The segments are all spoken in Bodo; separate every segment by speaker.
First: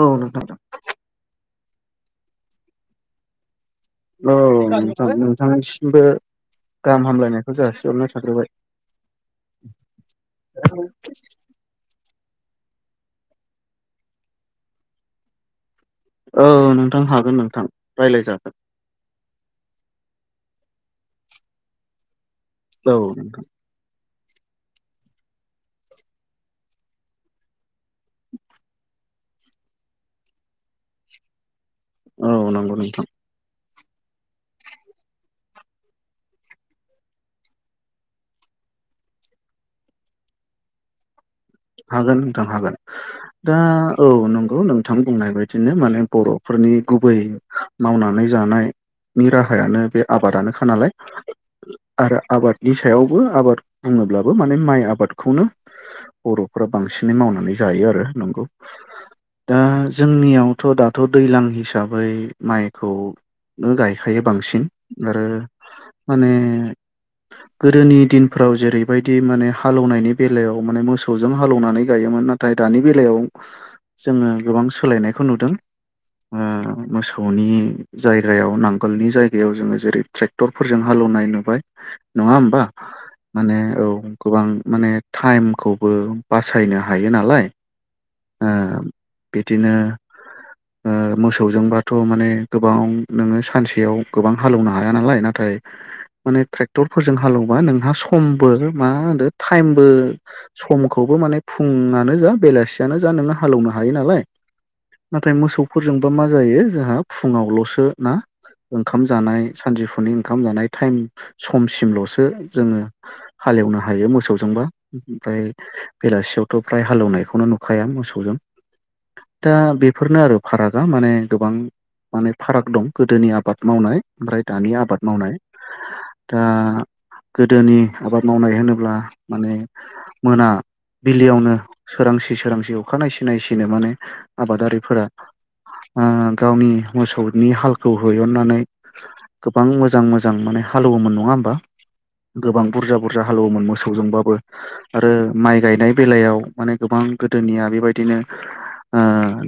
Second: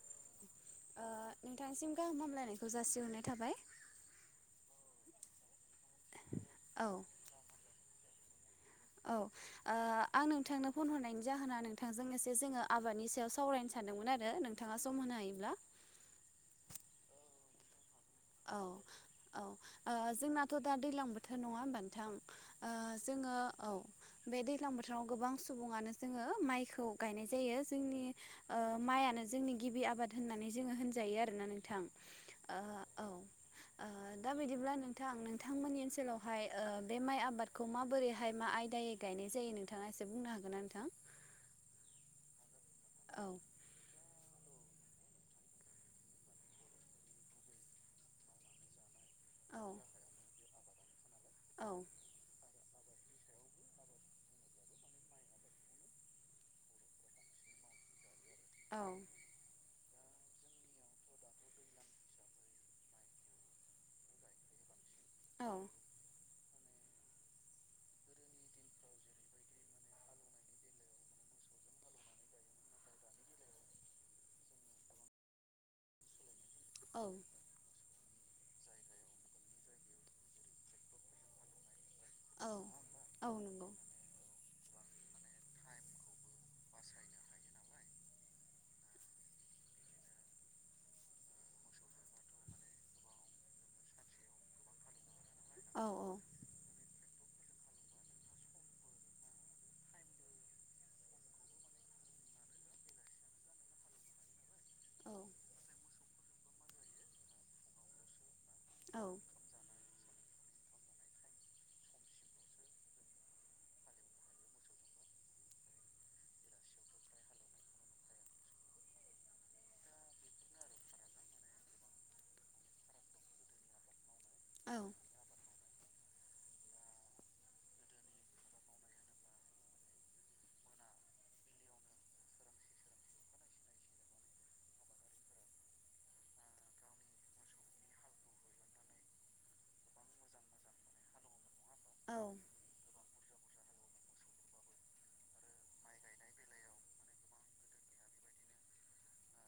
Speaker 1: औ नोंथां।
Speaker 2: ओ नोंथांसिम गाहाम हामलायनायखौ जासिहरनाय थाबाय।
Speaker 1: औ नोंथां नोंथांसिमबो
Speaker 2: औ
Speaker 1: गाहाम हामलायनायखौ जासिहरनाय थाग्रोबाय।
Speaker 2: औ ओ आं नोंथांनो फन हरनायनि जाहोना नोंथांजों एसे। जोङो आबादनि सायाव सावरायनो सानदोंमोन आरो नोंथाङा सम होनो हायोब्ला।
Speaker 1: औ नोंथां हागोन नोंथां। रायज्लायजागोन
Speaker 2: औ औ ओ जोंनाथ' दा दैज्लां बोथोर नङा होमबा नोंथां। ओ
Speaker 1: औ
Speaker 2: जोङो
Speaker 1: नोंथां
Speaker 2: औ। बे दैलां बोथोराव गोबां सुबुङानो जोङो माइखौ गायनाय जायो जोंनि ओ मा। माइयानो जोंनि गिबि आबाद होननानै जोङो होनजायो आरोना नोंथां।
Speaker 1: औ
Speaker 2: ओ
Speaker 1: नंगौ नोंथां।
Speaker 2: औ ओ दा बिदिब्ला नोंथां नोंथांमोननि ओनसोलावहाय ओ बे माइ आबादखौ माबोरैहाय मा आयदायै। गायनाय जायो नोंथाङा एसे बुंनो हागोन ना नोंथां।
Speaker 1: हागोन नोंथां हागोन
Speaker 2: औ
Speaker 1: दा औ नों। नोंथां बुंनाय बायदिनो माने बर'फोरनि गुबै मावनानै जानाय। नि
Speaker 2: औ
Speaker 1: राहायानो बे आबादानोखा नालाय
Speaker 2: औ
Speaker 1: आरो आबाद। नि सायावबो आबाद बुङोब्लाबो माने माइ आबादखौनो। बर'फोरा बांसिनै मावनानै जायो आरो नंगौ
Speaker 2: औ
Speaker 1: दा। जोंनियावथ' दाथ' दैज्लां हिसाबै माइखौनो गायखायो बांसिन। आरो
Speaker 2: औ
Speaker 1: माने। गोदोनि दिनफ्राव जेरैबायदि माने हालेवनायनि बेलायाव माने मोसौ। सौजों हालौवनानै गायोमोन नाथाय दानि बेलायाव। जोङो गोबां सोलायनायखौ नुदों
Speaker 2: औ
Speaker 1: मोसौनि जायगायाव नांगोलनि जायगायाव जोङो जेरै ट्रेक्टरफोरजों हालेवनाय नुबाय नङा
Speaker 2: औ
Speaker 1: होनबा
Speaker 2: औ
Speaker 1: माने
Speaker 2: नंगौ
Speaker 1: औ गोबां माने टाइमखौ बो बासायनो हायो नालाय बिदिनो मोसौजोंबाथ' माने गोबां नोङो सानसेयाव गोबां हालेवनो हाया नालाय न नाथाय
Speaker 2: औ
Speaker 1: माने फोरजों हालौवबा नोंहा समबो मा होनो टाइमबो समखौबो माने फुङानो जा बेलासियानो जा नोङो हालेवनो हायो नालाय
Speaker 2: औ
Speaker 1: नाथाय मोसौफोरजोंबा मा जायो जोंहा फुङावल'सो ना ओंखाम
Speaker 2: औ
Speaker 1: जानाय सानजौफुनिं ओंखाम जानाय टाइम समसिम ल'सो जोङो हालेवनो हायो मोसौजोंबा ओमफ्राय बेलासियावथ' फ्राय हालेवनायखौनो नुखाया मोसौजों दा बेफोरनो आरो फारागा माने गोबां माने फाराग दं गोदोनि आबाद मावनाय ओमफ्राय दानि
Speaker 2: औ
Speaker 1: आबाद मावनाय दा गोदोनि आबाद मावनाय होनोब्ला माने मोना बिलयावनो सोरांसि सोरांसि अखा नाय सि नायसिनो माने आबादारिफोरा गावनि मोसौनि हालखौ हैहननानै गोबां मोजां मोजां माने हालेवोमोन नङा होमबा
Speaker 2: औ
Speaker 1: गोबां बुरजा बुरजा हालेवोमोन मोसौजोंबाबो आरो माइ गायनाय बेलायाव माने गोबां गोदोनिया बेबायदिनो ओ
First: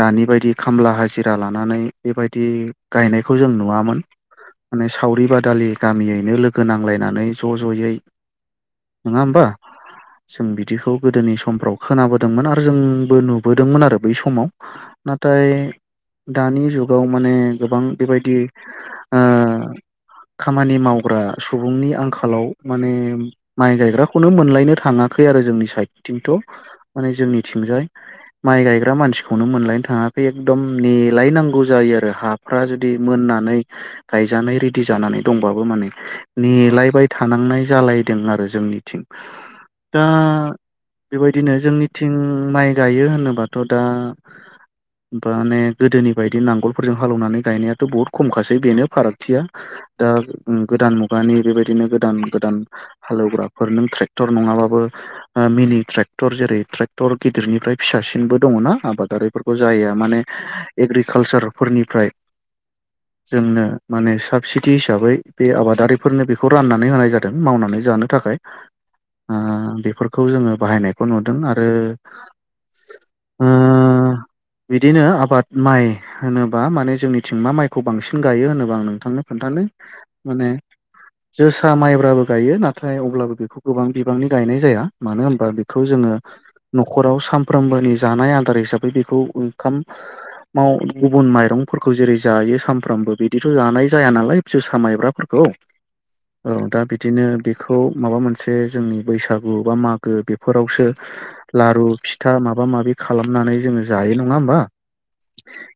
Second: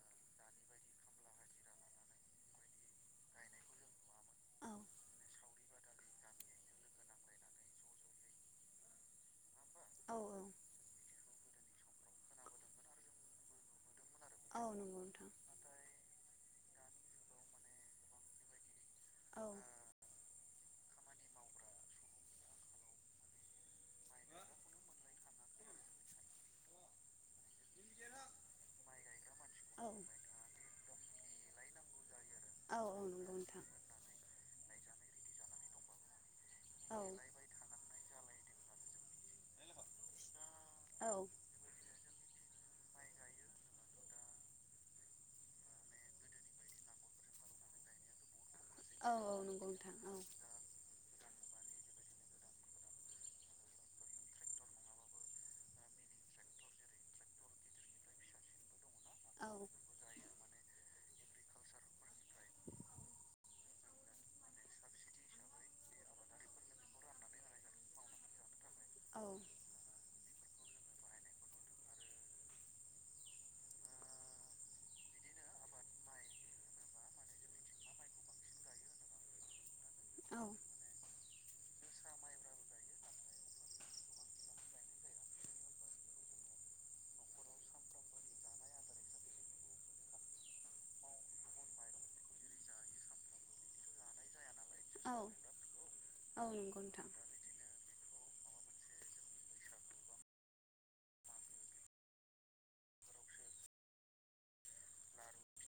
Speaker 1: दानि बायदि खामला हाजिरा लानानै बेबायदि गायनायखौ जों नुवामोन माने सावरि बादालि गामियैनो लोगो नांलायनानै ज' ज'यै नङा होमबा
Speaker 2: औ
Speaker 1: जों बिदिखौ गोदोनि समफ्राव खोनाबोदोंमोन आरो जोंबो नुबोदोंमोन आरो बै समाव
Speaker 2: औ नंगौ नोंथां
Speaker 1: नाथाय दानि जुग गाव माने गोबां बेबायदि ओ
Speaker 2: औ
Speaker 1: खामानि मावग्रा सुबुंनि आंखालाव माने माइ गायग्राखौनो मोनलायनो थाङाखै आरो जोंनि साइदथिंथ' माने जोंनिथिंजाय माइ गायग्रा मानसिखौनो
Speaker 2: औ
Speaker 1: मोनलायनो थाङाखै एकदम नेलायनांगौ जायो आरो हाफ्रा
Speaker 2: औ
Speaker 1: जुदि
Speaker 2: नंगौ
Speaker 1: मोननानै
Speaker 2: नोंथं
Speaker 1: गायजानाय जानानै दंबो माने
Speaker 2: औ
Speaker 1: नेेलायबाय थानांनाय जालायदों आरो जोंनिथिं दा
Speaker 2: औ
Speaker 1: बेबायदिनो जोंनिथिं माइ गायो होनोबाथ' दा माने गोदोनि बायदि नांगोलफोरजों हालौवनानै गायनायाथ' बहुत खमखासै बेनो
Speaker 2: औ
Speaker 1: फारागथिया
Speaker 2: नंगौ नोंथां
Speaker 1: दा गोदान मुगानि बेबायदि बिनो गोद गोदान हालौग्राफोर नों ट्रेक्टर नंआबाबो बो मिनि ट्रेक्टर जेरै ट्रेक्टर गिदिरनिफ्राय फिसासिनबो दङना
Speaker 2: औ
Speaker 1: आबादारिफोरबो माने एंग्रि कालसार फोरनिफ्राय जोंनो माने साबसिडि हिसाबै बे आबादारिफोरनो बेखौ राननानै होनाय जादों मावनानै जानो थाखाय [inaudible] बेफोरखौ जोङो बाहायनायखौ नुदों आरो अ बिदिनो आबाद माइ होनोबा माने जोंनिथिं मा माइखौ बांसिन गायो होनोबा आं नोंथांनो खोन्थानो माने
Speaker 2: औ
Speaker 1: जोसा माइब्राबो गायो नाथाय अब्लाबो बेखौ गोबां बिबांनि गायनाय जाया मानो होनबा बेखौ जोङो न'खराव सानफ्रोमबोनि जानाय आदार हिसाबै बेखौ ओंखाम गुबुन माइरंफोरखौ जेरै जायो सानफ्रामबो बिदिथ' जानाय जाया नालाय जोसा माइब्राफोरखौ औ दा बिदिनो बेखौ माबा मोनसे जोंनि बैसागु बा मागो बेफोरावसो लारु फिथा माबा माबि खालामनानै जों जायो नङा होमबा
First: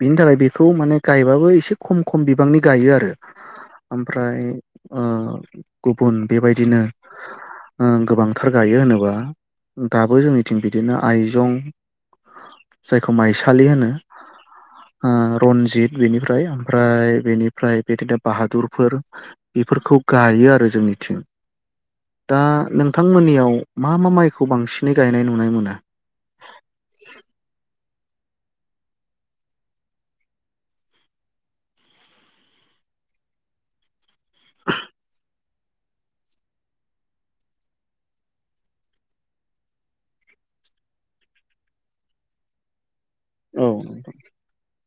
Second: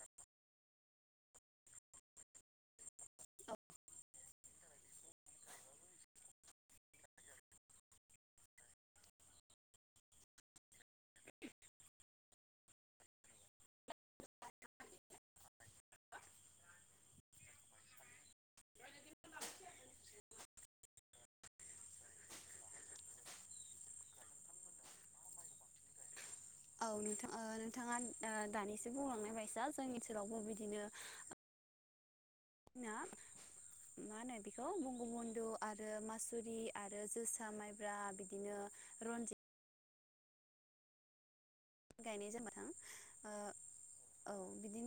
Speaker 1: बिनि थाखाय बेखौ माने गायबाबो एसे खम खम बिबांनि गायो आरो ओमफ्राय ओ गुबुन बेबायदिनो ओम गोबांथार गायो होनोबा दाबो जोंनिथिं बिदिनो आइजं जायखौ माइसालि होनो ओम रन्जित बेनिफ्राय ओमफ्राय बेनिफ्राय बिदिनो बाहादुरफोर बेफोरखौ गायो आरो जोंनिथिं दा नोंथांमोननियाव मा मा माइखौ बांसिनै गायनाय नुनाय मोनो
Speaker 2: [inaudible] [unintelligible] मा होनो बेखौ बंग बन्धु आरो मासुरि आरो जोसा माइब्रा बिदिनो रनजित गायनाय जाबाय [unintelligible]
Speaker 1: औ [unintelligible]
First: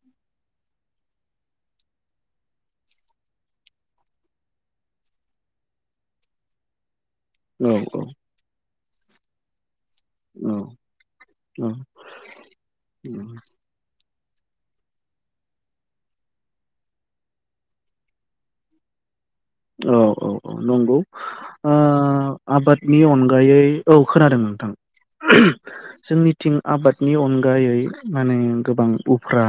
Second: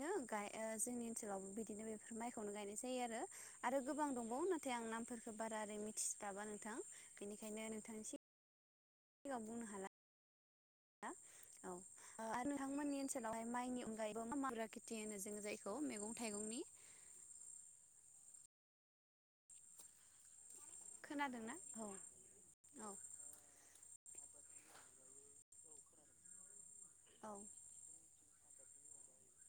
Speaker 2: [unintelligible] ओ जोंनि ओनसोलाव बिनो बे माइखौनो गायनाय जायो आरो गोबां दंबावो नाथाय [unintelligible] [unintelligible] [unintelligible] हाला
Speaker 1: औ
Speaker 2: औ आरो नोंथांमोननि ओनसोलावहाय माइनि [unintelligible] मैगं थाइगंनि
Speaker 1: औ औ औ नंगौ
Speaker 2: खोनादोंना
Speaker 1: ओ
Speaker 2: औ
Speaker 1: आबादनि अनगायै औ खोनादों नोंथां [unintelligible] जोंनिथिं आबादनि
Speaker 2: औ
Speaker 1: अनगायै माने गोबां उफ्रा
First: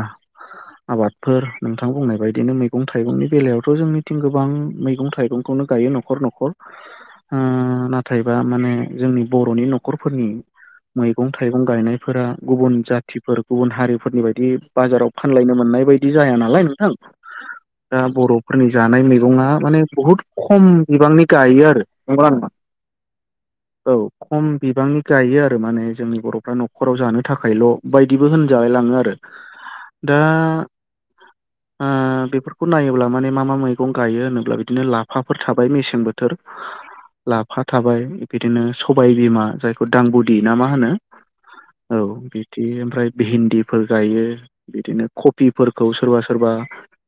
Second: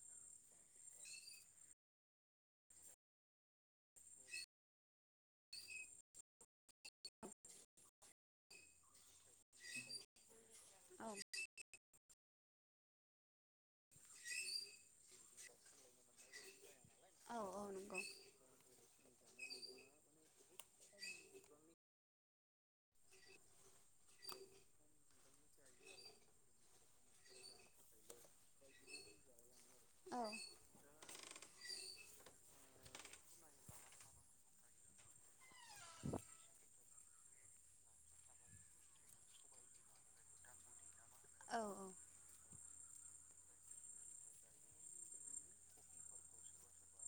Speaker 1: आबादफोर नोंथां बुंनाय बायदिनो मैगं थाइगंनि बेलायावथ' जोंनिथिं गोबां मै थाइगंखौनो गायो न'खर न'खर ओम नाथायबा माने जोंनि बर'नि न'खरफोरनि
Speaker 2: औ
Speaker 1: मैगं थाइगं गायनायफोरा गुबुन जाथिफोर गुबुन हारिफोरनि बायदि बाजाराव फानलायनो मोन नाय बादि जाया नालाय नोंथां
Speaker 2: औ औ
Speaker 1: दा
Speaker 2: नंगौ
Speaker 1: बर'फोरनि जानाय मैगं आ मानि बहुद खम बिबांनि गायो आरो नंगौना नङा औ खम बिबांनि गायो आरो माने जोंनि बर'फ्रा न'खराव जानो थाखायल' बायदिबो होनजाला [unintelligible] आरो दा
Speaker 2: औ
Speaker 1: ओ बेफोरखौ नायोब्ला माने मा मा मैगं गायो होनोब्ला बि बिदिनो लाफाफोर थाबाय मेसें बोथोर लाफा थाबाय बिदिनो सबाय बिमा जायखौ दांगबुदि ना मा होनो औ बिदि ओमफ्राय भिन्दिफोर गायो बिदिनो कबिफोरखौ सोरबा सोरबा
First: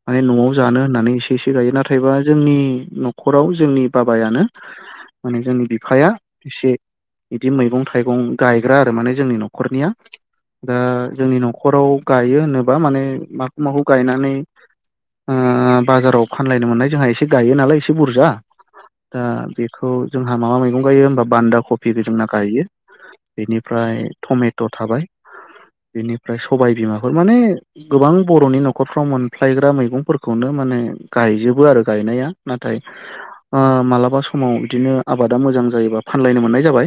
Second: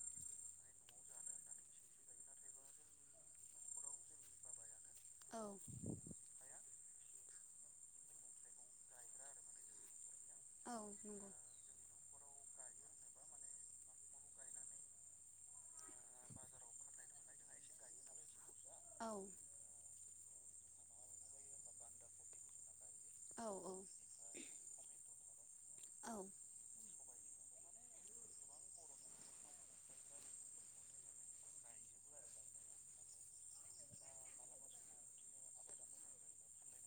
Speaker 1: माने न'आव जानो होननानै नानै इसे गायो नाथायबा जोंनि न'खराव जोंनि बाबायानो माने
Speaker 2: औ
Speaker 1: जोंनि बिफाया एसे बिदि मैगं थाइगं गायग्रा आरो माने जोंनि न'खरनिया
Speaker 2: औ
Speaker 1: दा जोंनि
Speaker 2: नंगौ
Speaker 1: न'खराव गायो होनोब्ला माने माखौ गनानै ओ बाजाव फानलायनो मोननाय एसे एसे गायो नालाय एसे बुरजा
Speaker 2: औ
Speaker 1: दा बेखौ जोंहा माबा मैगं गायो होमबा बान्दा कफिबो जोंना गायो बेनिफ्राय टमेट' थाबाय बेनिफ्राय सबायबिमाफोर माने गोबां बर'नि न'खरफ्राव मोनफ्लायग्रा मैगंफोरखौनो माने गायजोबो आरो गायनाया नाथाय ओ मालाबा समाव बिदिनो आबादा मोजां जायोबा फानलायनो मोननाय जाबाय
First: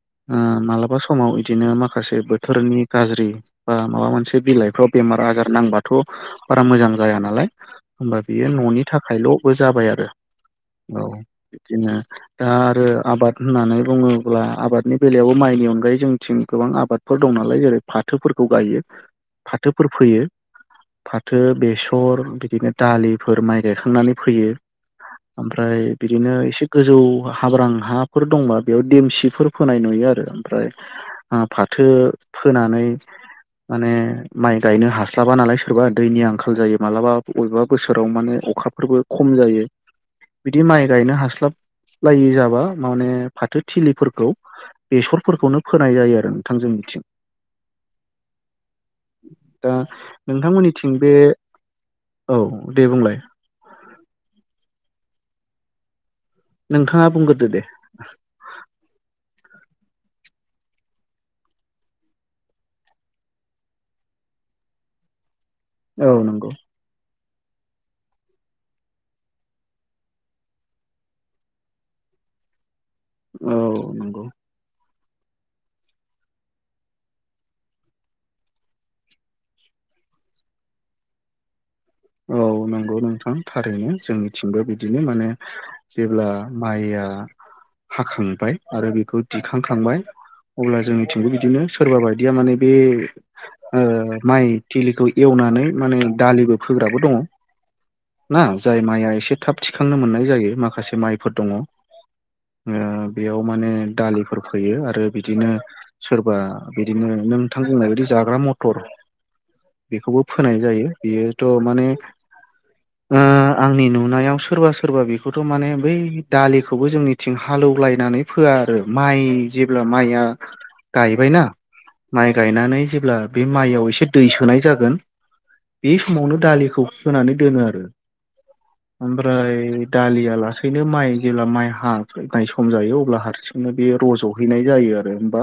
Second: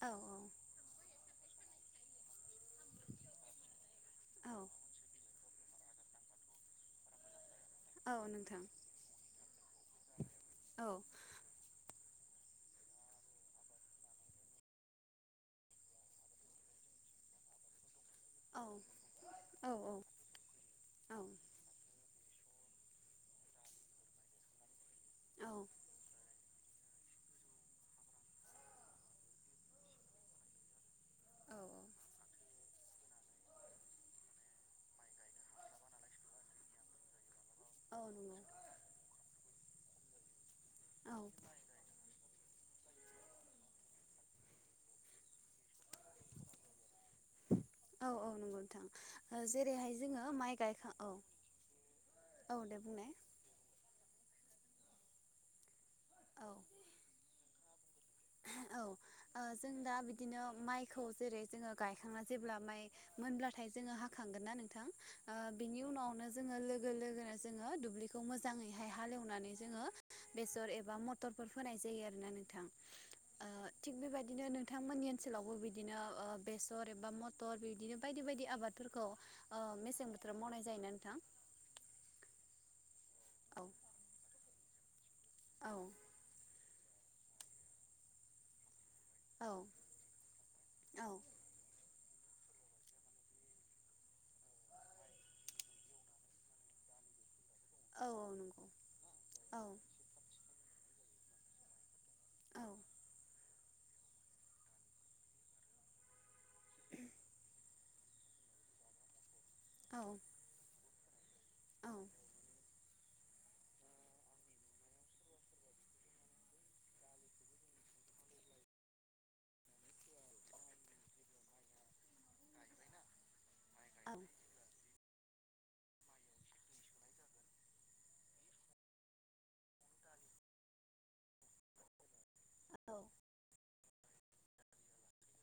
Speaker 2: औ
Speaker 1: मालाबा स माव बिदिनो माखासे बोथोरनि गाज्रि बा माबा मोनसे
Speaker 2: औ
Speaker 1: बिलाइफ्राव बेमार आजार नांबाथ' बारा मोजां जाया नालाय
Speaker 2: औ
Speaker 1: होमबा बेयो
Speaker 2: नोंथां
Speaker 1: न'नि थाखायल'बो जाबाय आरो औ बिदिनो दा आरो आबाद होननानै बुङोब्ला आबादनि बेलायावबो माइनि अनगायै जोंथिं गोबां आबाद फोर दं नालाय जेरै बाथ फाथोफोरखौ
Speaker 2: औ
Speaker 1: गायो
Speaker 2: औ
Speaker 1: फाथोफोर फोयो
Speaker 2: नंगौ औ
Speaker 1: फाथो बेसर बिदिनो दालिफोर माइ गायखांनानै फोयो ओमफ्राय बिदिनो इसे गोजौ हाब्रां हाफोर दंबा बेयाव देमसिफोर फोनाय नुयो आरो ओमफ्राय ओ फाथ थो फोनानै माने माइ गायनो हास्लाबा नालाय सोरबा दैनि आंखाल जायो मालाबा बबेबा बोसोराव माने अखाफोरबो खम जायो बिदि माइ गायनो
Speaker 2: औ
Speaker 1: हास्लाबलायै जाबा माने फाथोथिलिफोरखौ बेसरफोरखौनो फोनाय जायो आरो नोंथां जोंनिथिं।
Speaker 2: औ औ नंगौ नोंथां
Speaker 1: दा
Speaker 2: जेरैहाय जोङो माइ
Speaker 1: नोंथांमोननिथिं
Speaker 2: गायखां
Speaker 1: बे
Speaker 2: औ।
Speaker 1: औ दे बुंलाय।
Speaker 2: औ
Speaker 1: नोंथाङा बुंग्रोदो दे।
Speaker 2: औ ओ जों दा बिदिनो माइखौ जेरै जोङो गायखांना जेब्ला माइ मोनब्लाथाय जोङो हाखांगोन ना नोंथां ओ बिनि
Speaker 1: औ
Speaker 2: उनावनो
Speaker 1: नंगौ
Speaker 2: जोङो लोगो लोगोनो जोङो दुब्लिखौ मोजाङैहाय हालेवनानै जोङो बेसर एबा मटरफोर फोनाय जायो आरोना नोंथां। ओ
Speaker 1: औ
Speaker 2: थिग
Speaker 1: नंगौ
Speaker 2: बेबायदिनो नोंथांमोननि ओनसोलावबो बिदिनो ओ बेसर एबा मथर बिदिनो बायदि बायदि आबादफोरखौ ओ मेसें बोथोर मावनाय जायो ना नोंथां?
Speaker 1: [inaudible] औ नंगौ नोंथां
Speaker 2: औ
Speaker 1: थारैनो जोंनिथिंबो बिदिनो माने
Speaker 2: औ
Speaker 1: जेब्ला माइया हाखांबाय आरो बेखौ
Speaker 2: औ
Speaker 1: दिखांखांबाय अब्ला
Speaker 2: नंगौ
Speaker 1: जोंनिथिंबो बिदिनो सोरबा बायदिया माने बे ओ माइ थिलिखौ एवनानै माने दालिबो फोग्राबो दङ
Speaker 2: औ
Speaker 1: ना जाय माइआ एसे थाब थिखांनो मोननाय जायो माखासे माइ फोर दङ। ओ बेयाव माने दालिफोर फैयो आरो बिदिनो सोरबा बिदिनो नोंथां बुंनाय बादि जाग्रा मथर बेखौबो फोनाय जायो बेयोथ' माने ओ ओ आंनि नुनायाव सोरबा सोरबा बेखौथ' माने बै दालिखौबो जोंनिथिं हालौलायनानै फो फोया आरो माइ जेब्ला माइआ गायबायना माइ गायनानै जेब्ला बे माइयाव एसे दै सोनाय जागोन बे समावनो दालिखौ सुनानै दोनो आरो। ओमफ्राय दालिया लासैनो माइ जेब्ला माइ हानाय सम जायो अब्ला हारसिं बिनो बे रज'हैनाय जायो आरो होमबा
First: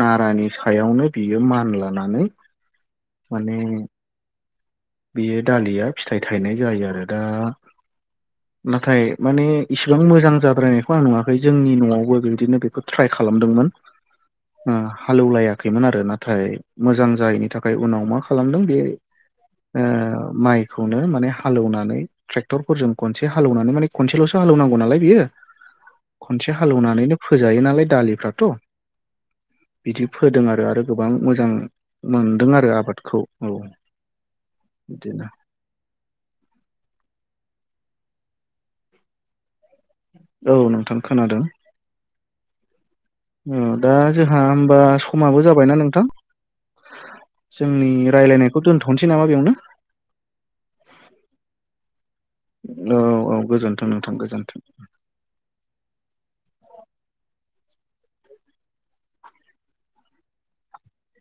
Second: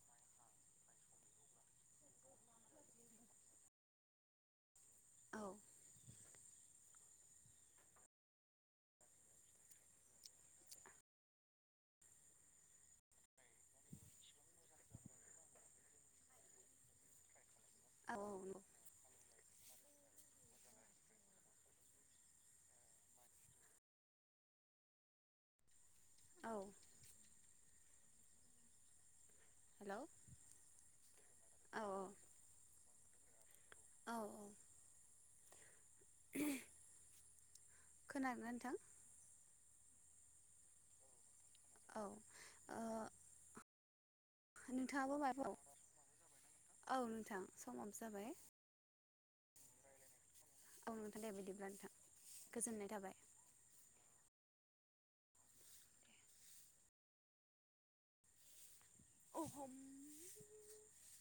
Speaker 1: नारानि सायावनो बियो मान लानानै माने बेयो दालिया फिथाइ थायनाय जायो आरो दा नाथाय माने इसिबां मोजां जाद्रायनायखौ आं नुवाखै जोंनि न'आवबो बिदिनो बेखौ ट्राय खालाम खालामदोंमोन उम हालेवलायाखैमोन आरो नाथाय मोजां जायैनि थाख ओमफ्राय उनाव
Speaker 2: औ
Speaker 1: मा खालामदों बे ओ माइखौनो माने हालेवनानै ट्रेक्टर फोरजों खनसे हालौनानै माने खनसेल'सो हालौनांगौ। गौ नालाय बियो खनसे
Speaker 2: औ
Speaker 1: हालेवनानैनो फोजायो नालाय दालिफ्राथ'।
Speaker 2: हेलौ
Speaker 1: बिदि फोदों आरो आरो गोबां मोजां
Speaker 2: औ
Speaker 1: मोनदों आरो आबादखौ औ।
Speaker 2: औ।
Speaker 1: दिना
Speaker 2: [inaudible] खोनादोंना नोंथां?
Speaker 1: औ नोंथां खोनादों।
Speaker 2: औ ओ
Speaker 1: ओ दा जोंहा होमबा
Speaker 2: नोंथाङाबो
Speaker 1: समाबो
Speaker 2: माबाफोर
Speaker 1: जाबायना नोंथां?
Speaker 2: औ नोंथां
Speaker 1: जोंनि
Speaker 2: समाबो जाबाय
Speaker 1: रायलायनायखौ दोनथ'नोसै नामा बेवनो?
Speaker 2: औ नोंथां दे बिदिब्ला नोंथां गोजोननाय
Speaker 1: औ औ गोजोनथों नोंथां गोजोनथ
Speaker 2: [inaudible]